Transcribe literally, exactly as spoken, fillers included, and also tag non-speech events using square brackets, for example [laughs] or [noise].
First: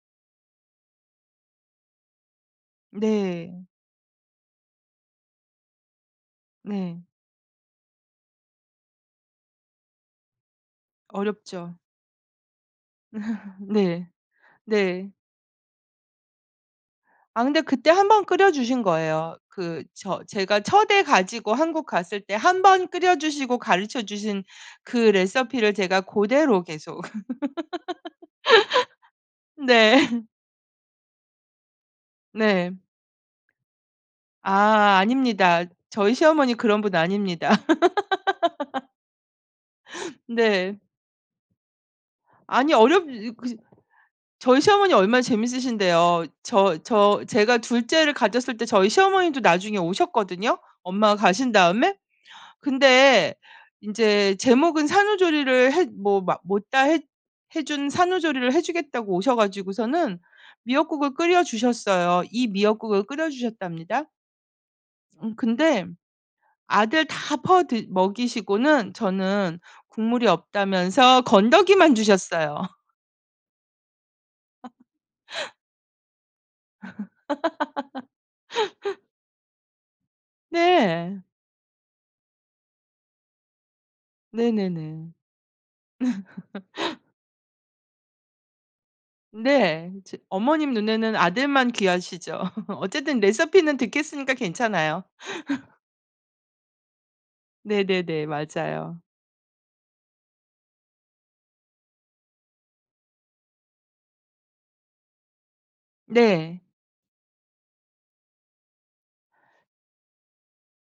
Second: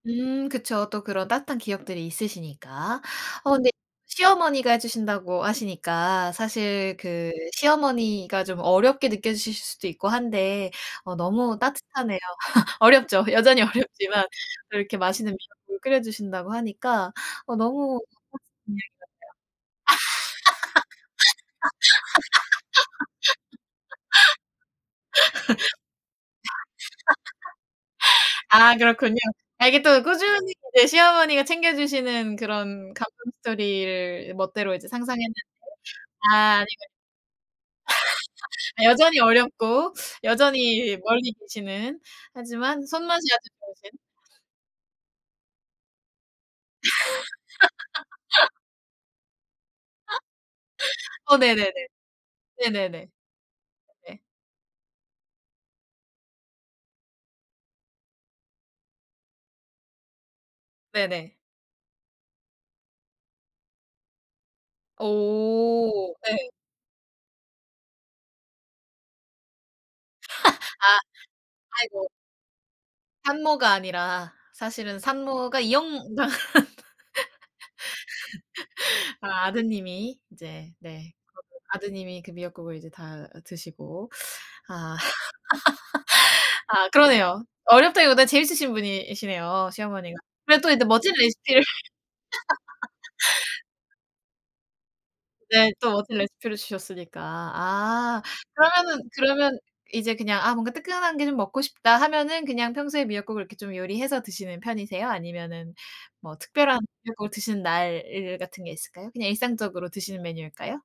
음. 그쵸. 또 그런 따뜻한 기억들이 있으시니까. 어 네. 근데 시어머니가 해 주신다고 하시니까 사실 네. 그 시어머니가 좀 어렵게 느껴지실 수도 있고 한데 어 너무 어렵죠. 따뜻하네요. [laughs] 어렵죠. [laughs] 여전히 네. 어렵지만 또 이렇게 네. 맛있는 미역국을 끓여 주신다고 하니까 아 어 근데 그때 너무 꿈 한 번 끓여 같은 얘기 주신 같아요. 거예요. 그 저 제가 첫애 가지고 한국 갔을 때 한 번 끓여 주시고 가르쳐 주신 그 레서피를 제가 고대로 계속 [laughs] 아. 그렇군요. [laughs] 아 이게 네. 또 꾸준히 이제 시어머니가 챙겨 주시는 네. 그런 감동 스토리를 멋대로 이제 아. 상상했는데. 아닙니다. 저희 시어머니 아. 그런 분 아닙니다. 아니군 [laughs] [laughs] 여전히 어렵고 네. 여전히 멀리 계시는 아니 하지만 어렵지 손맛이 이 그 아주 시 좋으신. 저희 시어머니 얼마나 재밌으신데요. 저 저 제가 둘째를 [laughs] 가졌을 때 저희 시어머니도 나중에 오셨거든요, 엄마가 [laughs] 어 가신 네네네. 다음에. 네네네. 근데 네. 인제 제목은 산후조리를 해 뭐 마 못 다 했 해 준 산후조리를 해 주겠다고 오셔 가지고서는 미역국을 네네. 끓여 주셨어요. 이 미역국을 끓여 주셨답니다. 음. 근데 오. 네. 아들 다 퍼드 먹이시고는 저는 국물이 [laughs] 아. 없다면서 건더기만 아이고. 주셨어요. 산모가 아니라 사실은 [laughs] 산모가 이역만 [laughs] [laughs] 아 아드님이 이제 네. 네. 그러면 아드님이 그 미역국을 이제 다 드시고 아 네네네. [laughs] 아. [laughs] 그러네요. 어렵다기보다는 재밌으신 분이시네요 네. 이제 시어머니가. 그래 또 어머님 인제 멋진 눈에는 레시피를 아들만 귀하시죠. [laughs] 어쨌든 [laughs] 레서피는 득했으니까 괜찮아요. 네. [laughs] 또 멋진 레시피를 주셨으니까. 아 네네네. 맞아요. 그러면은 그러면 이제 그냥 '아 뭔가 뜨끈한 게 좀 먹고 싶다.' 하면은 그냥 평소에 미역국을 좀 요리해서 드시는 편이세요? 아니면은 뭐 네. 특별한 미역국을 드시는 날 같은 게 있을까요? 그냥 일상적으로 드시는 메뉴일까요?